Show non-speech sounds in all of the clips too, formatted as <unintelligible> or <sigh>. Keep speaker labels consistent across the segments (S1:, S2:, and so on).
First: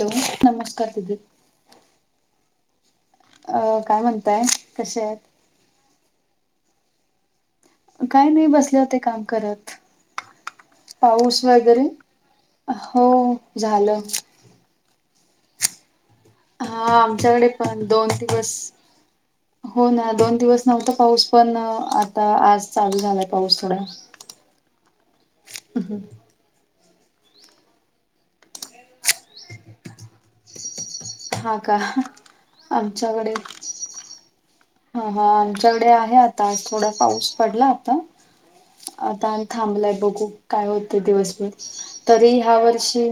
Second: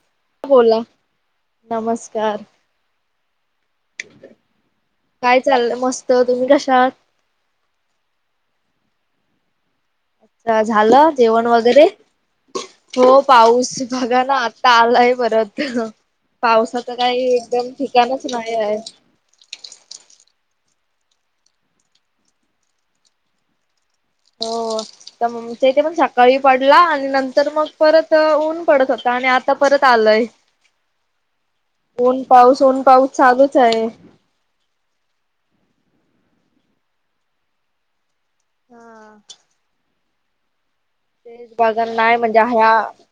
S1: Hello
S2: बोला
S1: नमस्कार दिदी.
S2: नमस्कार
S1: अ काय म्हणतय कशे आहेत.
S2: काय चाललं मस्त तुम्ही कश्या आहात.
S1: काही नाही बसले हो ते काम करत.
S2: त झालं जेवण वगैरे हो पाऊस
S1: झालं
S2: बघा ना आत आलाय परत पावसाच
S1: हा
S2: काही
S1: आमच्याकडे
S2: एकदम
S1: पण दोन
S2: ठिकाणच
S1: दिवस
S2: नाही आहे.
S1: हो ना दोन दिवस नव्हता पाऊस पण आता आज चालू झालाय पाऊस थोडा.
S2: हो त म तीथे पण सकाळी पडला आणि नंतर मग परत ऊन पडत होत आणि आता परत आलंय.
S1: हा का
S2: ऊन पाऊस ऊन पाऊस
S1: आमच्याकडे
S2: चालूच आहे.
S1: हा हा आमच्याकडे आहे आता थोडा पाऊस पडला आता.
S2: हा
S1: आता थांबलाय बघू. काय होते दिवसभर
S2: तेच बघा नाही
S1: तरी
S2: म्हणजे
S1: ह्या वर्षी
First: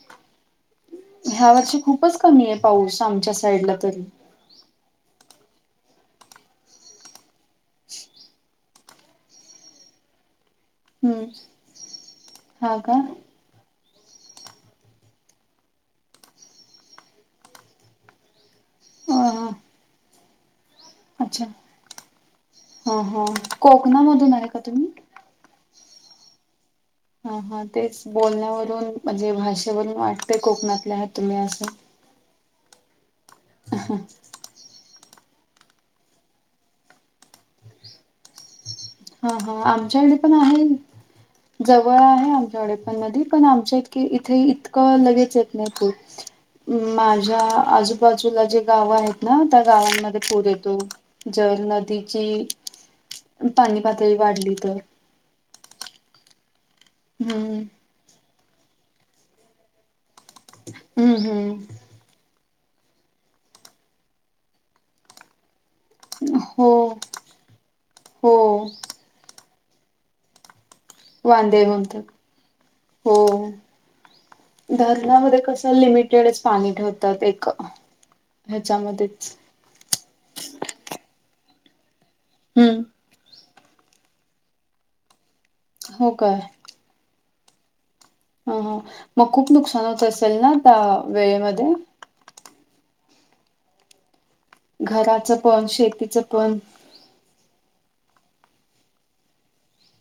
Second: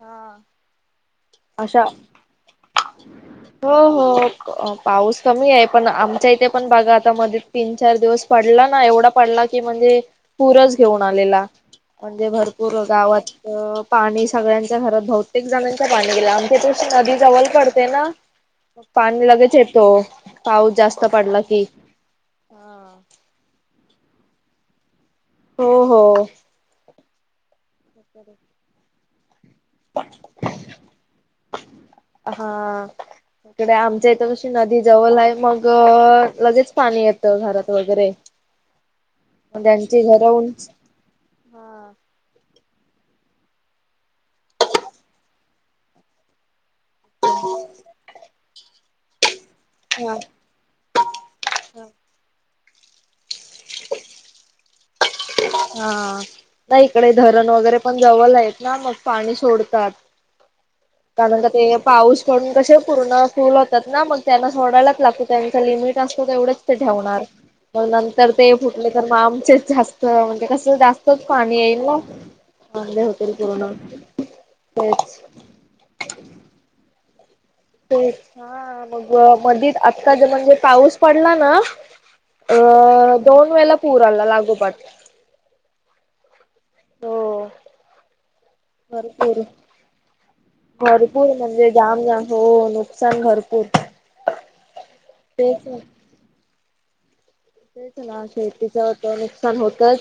S2: हा.
S1: ह्या वर्षी
S2: अशा
S1: खूपच कमी आहे पाऊस आमच्या साईडला तरी.
S2: अ पाऊस कमी आहे पण आमच्या इथे पण बाघा आता मध्ये तीन चार दिवस पडला ना एवढा पडला की म्हणजे पूरच घेऊन
S1: हम्म
S2: आलेला म्हणजे भरपूर
S1: हा का
S2: गावात अ पाणी सगळ्यांच्या घरात बहुतेक झन पाणी गेलं आमच्या <inaudible> नदी जवळ पडते ना. मग पाणी
S1: अ
S2: लगेच येतो पाऊस जास्त पडला की.
S1: ह ह कोकणामधून आहे का तुम्ही?
S2: हो हो.
S1: हा हा तेच बोलण्यावरून म्हणजे भाषेवरून वाटतेय कोकणातल्या आहेत तुम्ही असं.
S2: अ हा इकडे आमच्या इथ नदी जवळ आहे मग लगेच पाणी येतं घरात वगैरे.
S1: हा हा
S2: त्यांची
S1: आमच्याकडे
S2: घर
S1: पण आहे.
S2: उंच हा
S1: जवळ आहे आमच्या कडे पण नदी आमच्या इतके इथे इतकं लगेच येत नाही पुर. माझ्या आजूबाजूला जे गाव आहेत. नवत गावांमध्ये
S2: हा
S1: पूर येतो, जल नदीची पाणी पातळी वाढली त.
S2: हा, नाही इकडे धरण
S1: हम्म
S2: वगैरे पण जवळ आहेत ना म पाणी सोडतात,
S1: हम्म
S2: कारण का
S1: हम्म
S2: ते पाऊस पडून कसे पूर्ण फूल होतात ना मग त्यांना सोडायलाच लागतो त्यांच लिमिट ते असत तेवढेच
S1: हो
S2: ते ठेवणार, मग नंतर
S1: हो
S2: ते फुटले तर म आमचे जास् त म्हणजे कसं जास्तच पाणी
S1: वांदे
S2: येईल म,
S1: होतात.
S2: वांदे
S1: हो
S2: होतील पूर्ण. तेच.
S1: धरणामध्ये कसं लिमिटेडच पाणी ठेवतात एक
S2: ते, हा मग
S1: ह्याच्यामध्येच
S2: मधीत आता जे म्हणजे पाऊस पडला ना अ
S1: हम्म
S2: दोन वेला पूर आला लागोपाट.
S1: हो काय?
S2: हो
S1: ह ह मग
S2: भरपूर,
S1: खूप नुकसान होत असेल ना त्या
S2: भरपूर म्हणजे
S1: वेळेमध्ये
S2: जाम जाम. हो नुकसान भरपूर.
S1: घराच
S2: तेच
S1: पण शेतीच पण
S2: तेच ना शेतीच त नुकसान होतच,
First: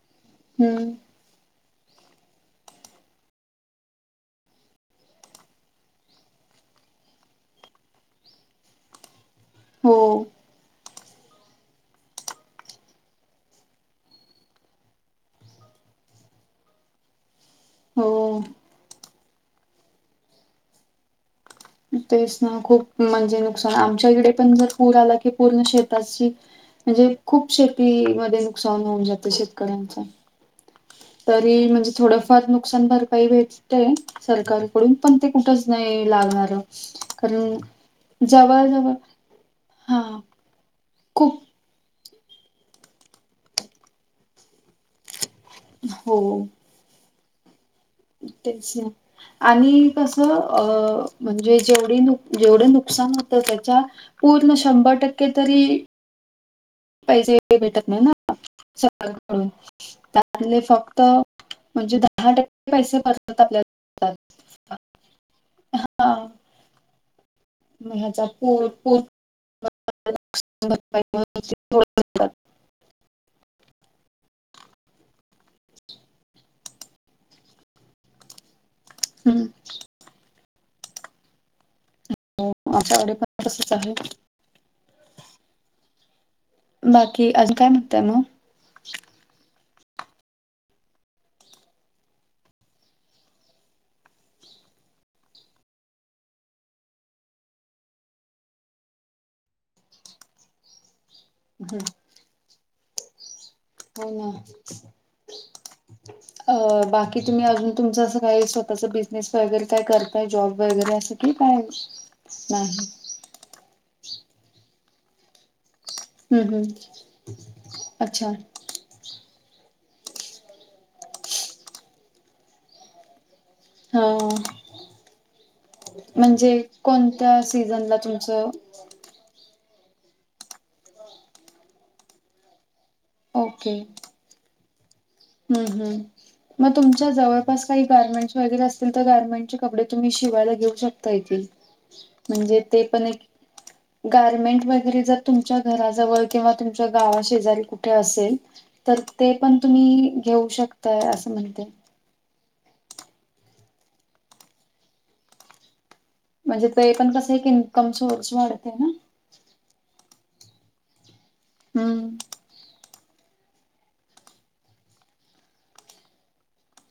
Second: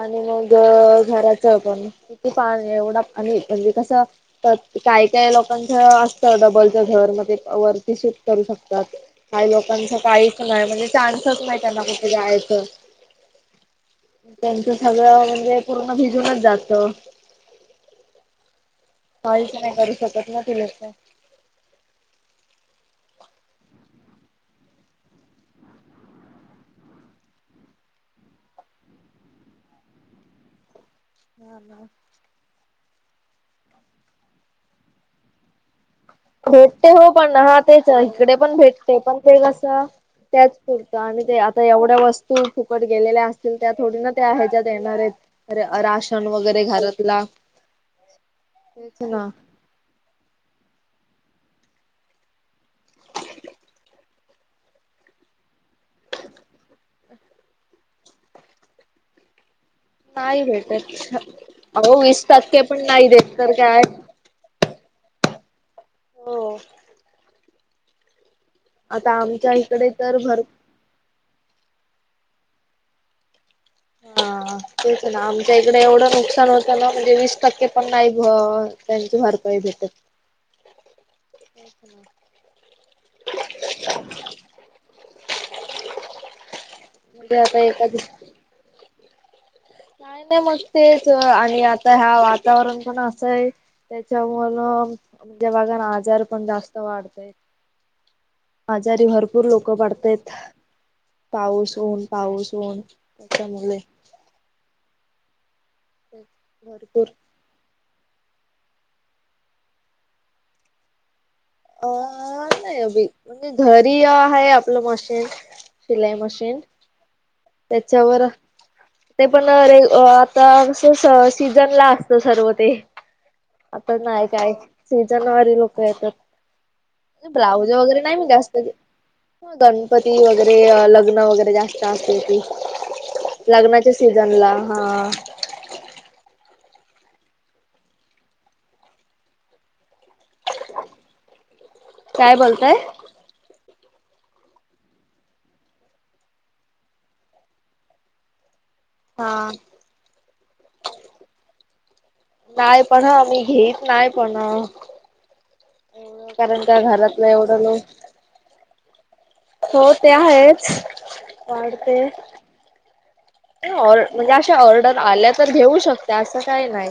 S2: आणि मग
S1: हम्म
S2: घ- घराच पण किती पानी एवढ आणि म्हणजे कसं तत कायं कायं लोकांच असतं डबलचं घर मगं ते वरती शिफ्ट करूं शकतात. कांहीं लोकांचं
S1: हो
S2: कांहीच नाहीं म्हणजे चान्सच नाहीं त्यांना कुठ जायचं. त्यांचं सगळं म्हणजे पूर्ण भिजूनच जातं.
S1: हो
S2: काहीचं नाहीं करूं शकतं नां ती लोकं.
S1: तेचं नां खूंप म्हणजे नुकसांन आमच्या इकडे पणं जर पूर आला की पूर्ण शेताची म्हणजे खूंप शेती मध्यें नुकसांन होऊन जातं शेतकऱ्यांचं. तरी
S2: हा ना
S1: म्हणजे थोडंफार नूक नुकसांन भरपाई भेटते सरकारकडूंन पणं ते कुठचं नाहीं लागणारं.
S2: भेटते हो पण हा तेच इकडे पण
S1: जवळ जवळ
S2: भेटते पण ते कसं
S1: हा
S2: त्यांचं पुुरता आणि ते
S1: खूप
S2: आता एवढ्या वस्तूं फुकट गेलेल्यां असतील त्यां थोडी नां त्यां ह्यांज्यात येणारं आहेंत. र -
S1: हो
S2: राशन वगैरें घरातला.
S1: तेचं ना. आणि कसं अ म्हणजे जेवढी नुक जेवढं नुकसान होतं त्यांच्या पूर्ण शंभर टक्के तरी
S2: <inaudible>
S1: पैसेे भेटतं नाहीं नां, सरकार कडूंन
S2: नाही
S1: त्यांतले
S2: भेटत.
S1: फक्तं म्हणजे
S2: अहो वीस
S1: दहा टक्के
S2: पण
S1: पैसे
S2: नाही देत
S1: परतं
S2: तर
S1: आपल्यात
S2: काय
S1: देतात.
S2: हो.
S1: म ह्यांजा
S2: आता आमच्या इकडे तरं भर
S1: भरपाई. म्हणून थोडं
S2: हां तेचं नां आमच्या इकडे एवढं नुकसांन होतं ना म्हणजे वीस टक्के पणं नाहीं भर त्यांजीच भरपाई
S1: हम्म
S2: देत्यात. <unintelligible>
S1: हो माझ्याकडे पणं तसंच आहे. बाकी
S2: म्हणजे
S1: अजून
S2: आता
S1: कायं
S2: एखादी
S1: म्हणतांय म?
S2: कायं नाही मगं तेचं आणि आता ह्या वातावरण पणं असं आहे. त्यांच्यामुळे म्हणून, जेव्हा जर आमच्या <unintelligible> आजार पणं जास्तं वाढतंय आजारी भरंपूर लोकं पडतायत. पाऊस ऊन, पाऊस ऊन त्यांच्यामुळे.
S1: हो नां, अ
S2: भरपूर
S1: बाकी? तुम्हीं अजून, तुमचं अस काही स्वतःच बिझनेस वगैरें कायं करताय जॉब वगैरें असं? की काय
S2: अ नाहीं
S1: नाही
S2: अभि, म्हणजे घरी आहे आपलं मशीन, शिलाई
S1: हम्म
S2: मशीन.
S1: हम्म
S2: त्यांच्यावर
S1: अच्छा
S2: ते पणं अ रे आता, असं सीजन ला असतं सर्व ते. आता
S1: हा
S2: नाहीं काय सीजन वारि लोकं येतात,
S1: म्हणजे
S2: ब्लाऊज वगैरे नाहीं मगं जास्तं
S1: हो <unintelligible>
S2: गणपती वगैरें, लग्नं वगैरें, जास्तं असले की. लग्नांच्या सीझन लां, हां.
S1: हम्मं हम्मं. म तुमच्या जवळंपास काई गारमेंट् वगैरे असतील तर, गार्मेंटचे कपडे तुम्हीं शिवायला घेऊ शक तय ति,
S2: काय
S1: म्हणजे
S2: बोलताय?
S1: ते पणं एक गारमेंट वगैरें जर तुमच्या घराजवळ किंवा तुमच्या गांवा शेजारी कुठे असेल तरं ते
S2: हा
S1: पणं तुम्हीं घेऊ शकताय, असं म्हणते.
S2: नाहीं पणं हं, मी घेत नाहीं पणं.
S1: म्हणजे ते पणं
S2: घरातलं
S1: कसं, एक
S2: एवढं लो
S1: इन्कम सोर्स वाढते नां?
S2: हो ते आहेच वाढते.
S1: हम्म
S2: ऑर, म्हणजे अशा ऑर्डर आल्या तरं घेऊ शकते, असं कांहीं नाहीं.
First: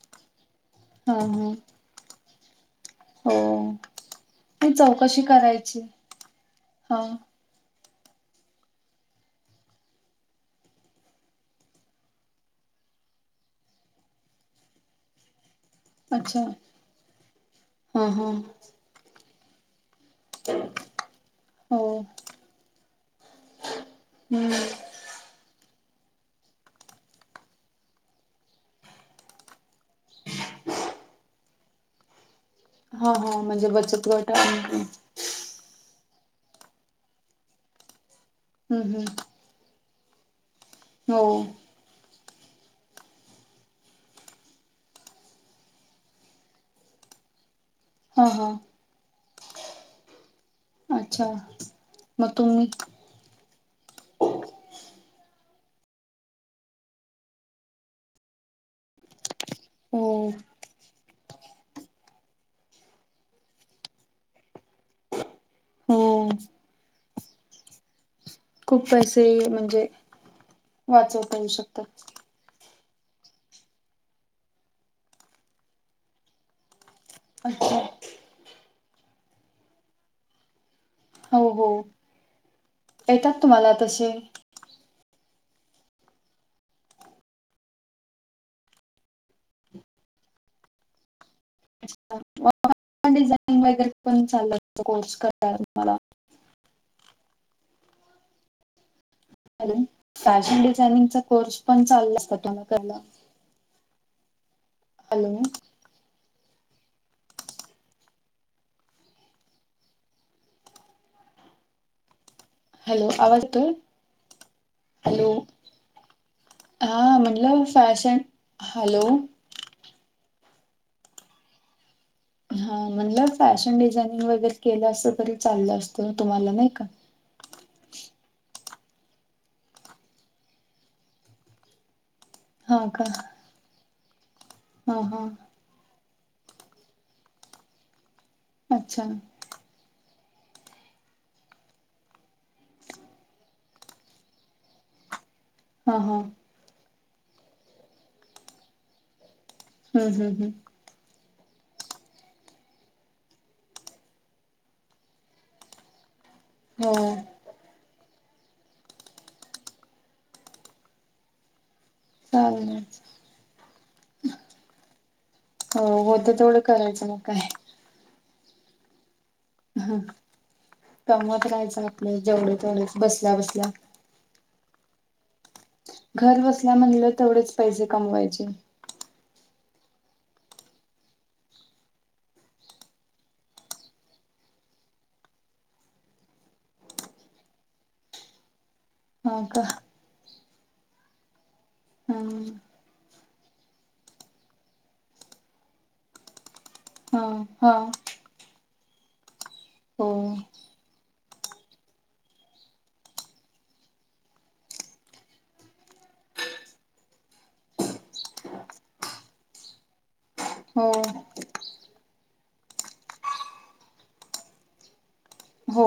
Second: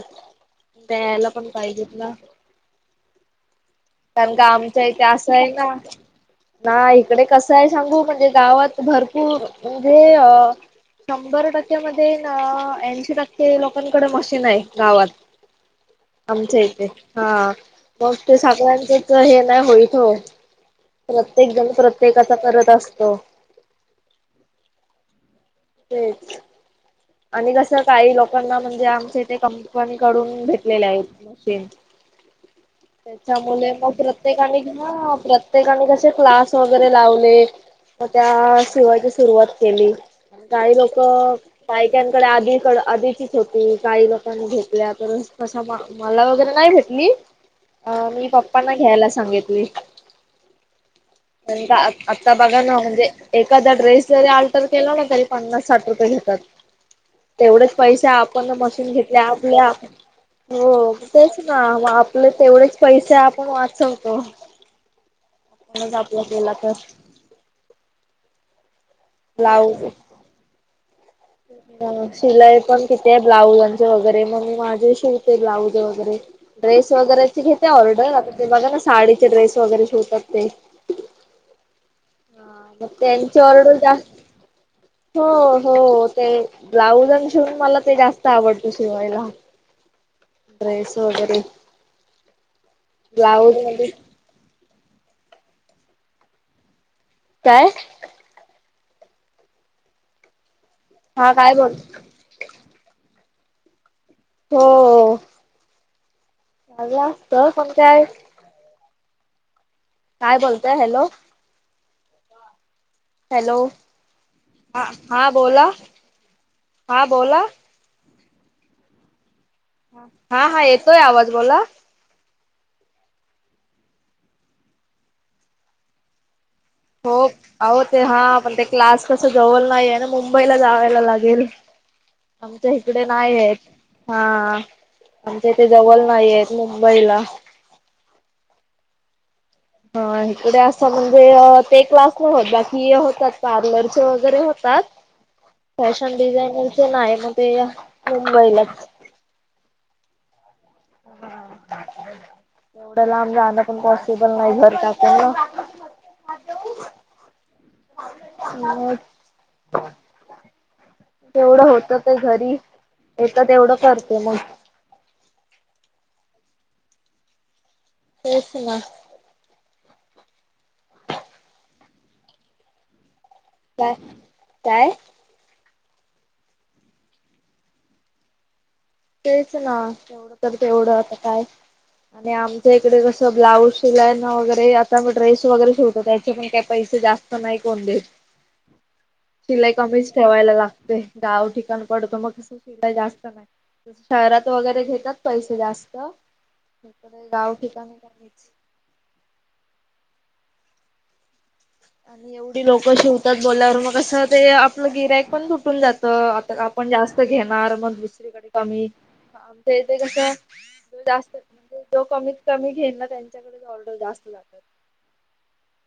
S1: हा
S2: प्यायला पणं
S1: हा
S2: पाहिजेेत नां?
S1: हो
S2: कारणं क
S1: ती
S2: आमच्या इथे
S1: चौकशी
S2: असंय नां,
S1: करायची.
S2: नां
S1: हा
S2: इकडे कसं य सांगू, म्हणजे गावात भरपूर म्हणजे अ शंभर टक्क्या मधे, न अ ऐंशी टक्के लोकांकडे मशीन हाय गावात.
S1: अच्छा
S2: आमच्या इथे, हां
S1: हा
S2: मग
S1: हा
S2: ते सागळ्यांचच हे नाही होईल हो प्रत्येक जण
S1: हो
S2: प्रत्येकाचा करत असतो.
S1: हम्म.
S2: तेच. आणि कसं काही लोकांना म्हणजे आमच्या इथे कंपनकडून भेटलेले आहेत, मशीन.
S1: <inaudible> हा हा म्हणजे
S2: त्याच्यामुळे मगं
S1: बचत गट आणि
S2: प्रत्येकांने
S1: हे.
S2: घ्या वापरत. प्रत्येकाने कसे क्लास वगैरे लावले, म त्या
S1: हम्म
S2: शिवायची
S1: हम्म
S2: सुरुवात केली. काही
S1: हो
S2: लोकं अ बायकांकडे आधी कड आधीचीच होती, काही लोकांनी घेतल्या, तर कसा म मला वगैरे नाही भेटली, अ
S1: हा
S2: मी
S1: हा.
S2: पप्पांना घ्यायला सांगितली.
S1: अच्छा
S2: <unintelligible> अन
S1: मग
S2: आता बघा
S1: तुम्ही
S2: ना म्हणजे एखादा ड्रेस जरी अल्टर केला ना, तरी पन्नास साठ रुपये घेतात. तेवढेच पैसे आपण मशीन घेतली, आपल्या हो तेच ना म आपले तेवढेच पैसे, आपण वाचवतो. आपणच
S1: हो
S2: आपला केला तर
S1: खूप पैसे म्हणजे
S2: ब्लाऊज
S1: वाचवता येऊ शकता.
S2: शिलाई पण किती आहे ब्लाऊजांचे वगैरे, मग माझे शिवते ब्लाऊज वगैरे. ड्रेस वगैरेचे घेते
S1: अच्छा
S2: ऑर्डर, आता ते बघा ना साडीचे ड्रेस वगैरे शिवतात ते
S1: हो हो.
S2: हां मग त्यांची
S1: येतात तुम्हाला
S2: ऑर्डर जास
S1: तसे
S2: हो, हो ते ब्लाउज आणि शिवून मला ते जास्त आवडत शिवायला. ड्रेस वैगेरे. मध्ये
S1: <unintelligible>
S2: काय?
S1: फॅशन डिझायनिंगचा
S2: हा काय
S1: कोर्स
S2: बोल
S1: पण चालू असतो, त्याणं करणं.
S2: हो
S1: हॅलो.
S2: <unintelligible> काय बोलताय? हॅलो
S1: हॅलो आवाज
S2: हॅलो
S1: येतोय
S2: हा हा
S1: हॅलो
S2: बोला
S1: हा म्हणलं फॅशन हॅलो
S2: हा हा येतोय आवाज बोला
S1: हा म्हणलं फॅशन डिझाइनिंग वगैरे केलं असतं तरी चाललं असतं तुम्हाला नाही का?
S2: हो अहो ते हा पण ते क्लास कसं जवळ नाही आहे ना मुंबईला जावायला लागेल
S1: <inaudible>
S2: आमच्या हीकडे
S1: का
S2: नाही आहेत हा
S1: हा हा
S2: आमच्या ते जवल नाही हेत मुंबईला
S1: अच्छा
S2: हा, इकडे असं म्हणजे ते क्लास नाही होत, बाकी होतात पार्लरचे वगैरे होतात.
S1: <unintelligible>
S2: फॅशन डिझाईनरच, नाय ना ते, मग ते मुंबईलाच
S1: हम्म, हम् हम्.
S2: एवढं लांब जाहणं पण पॉसिबल नाही, घर टाकून.
S1: हो
S2: मग, तेवढं होतच. ते घरी,
S1: चालेल
S2: येत तेवढं करते मग.
S1: हो, होत तेवढं करायचं मग काय!
S2: तेच ना.
S1: ह, कमवत राहायचं आपलं जेवढे- तेवढच बसल्या, बसल्या.
S2: काय.. काय?
S1: घर बसल्या म्हणलं तेवढेच पैसे कमवायचे.
S2: तेयच ना, तेवढं तर तेवढं आता काय! आणि आमच्या इकडे कसं ब्लाऊज शिलाय ना, वगैरे आता मी ड्रेस वगैरे शिवतो त्याचे पण काही पैसे जास्त नाही कोण देत.
S1: <unintelligible>
S2: शिलाई कमीच ठेवायला लागते, गाव ठिकाण पडतो मग कस
S1: हम्म
S2: शिलाई जास्त नाही. शहरात वगैरे घेतात पैसे जास्त,
S1: हा
S2: गाव
S1: हा
S2: ठिकाणी का
S1: हो
S2: आणि एवढी लोक शिवतात बोल्यावर मग कसं ते आपलं गिरायक पण तुटून जातं, आता आ पण जास्त घेणार, मग दुसरीकडे कमी, आमच्या इथं कस,
S1: हो
S2: जास्त म्हणजे तो कमीत- कमी घेईन ना त्यांच्याकडे की ऑडर जास्त लागतात.
S1: हो,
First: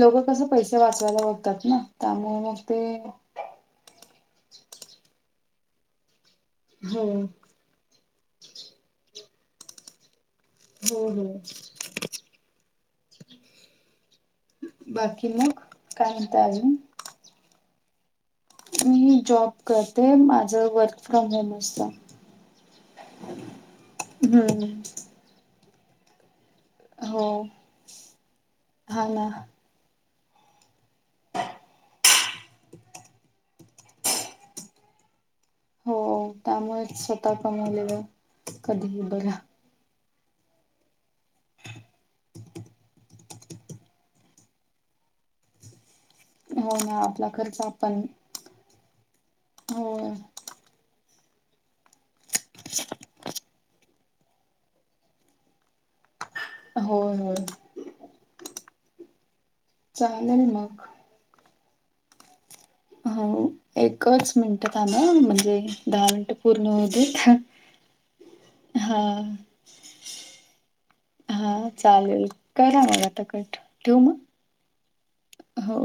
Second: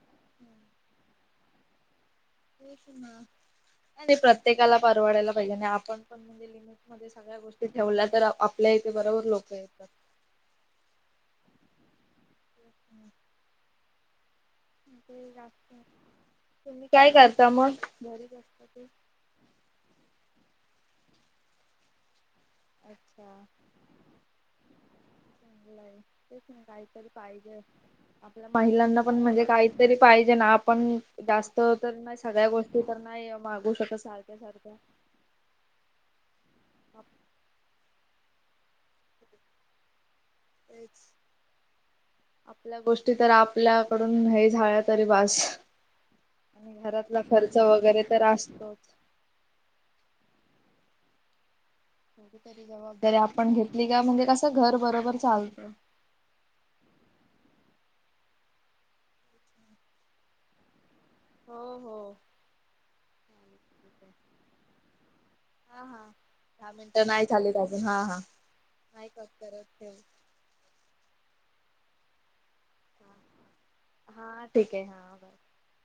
S1: लोकं कसं पैसे वाचवायला बघतात ना त्यामुळे मग ते
S2: नाही, प्रत्येकाला परवडायला पाहिजे आणि आपण म्हणजे लिमिट
S1: हो
S2: मध्ये सगळ्या गोष्टी ठेवला तर, आपल्या इथे बरोबर लोक येतात.
S1: हो हो बाकी मग काय म्हणता अजून
S2: तुम्ही काय करता मग? घरीच असते
S1: मी जॉब करते माझं वर्क फ्रॉम होम असतं.
S2: अच्छा
S1: हम्म हम्म.
S2: <inaudible> काहीतरी
S1: हो
S2: पाहिजे आपल्या महिलांना
S1: हा
S2: पण
S1: ना
S2: म्हणजे काही तरी पाहिजे ना आपण जास्त तर नाय सगळ्या गोष्टी तर नाय तेव मागू शकत सारख्या सारख्या
S1: हो त्यामुळेच स्वतः कमवलेलं कधी ही बरा.
S2: तेच आपल्या गोष्टी तर आपल्याकडून हे झाळा तरी बास. आणि
S1: हो ना
S2: घरातला
S1: आपला
S2: खर्च वगैरे तर असतोच.
S1: हों.
S2: <inaudible> तरी जबाबदारी आपण घेतली का म्हणजे कसं घर बरोबर चालतं.
S1: होय होय. चांदण मग
S2: हो हो.
S1: हो
S2: चालेल ठीक आहे.
S1: एकच मिनटं थांबा म्हणजे
S2: हा
S1: दहा
S2: हा
S1: मिनटं पूर्ण
S2: दहा
S1: होऊ दे
S2: मिनटं नाही झालीत अजून हा हा
S1: हा.
S2: नाही कट करत ठेव
S1: हा चालेल करा मग आता कट ठेवू मग
S2: हा ठीक आहे हा. बर
S1: हो.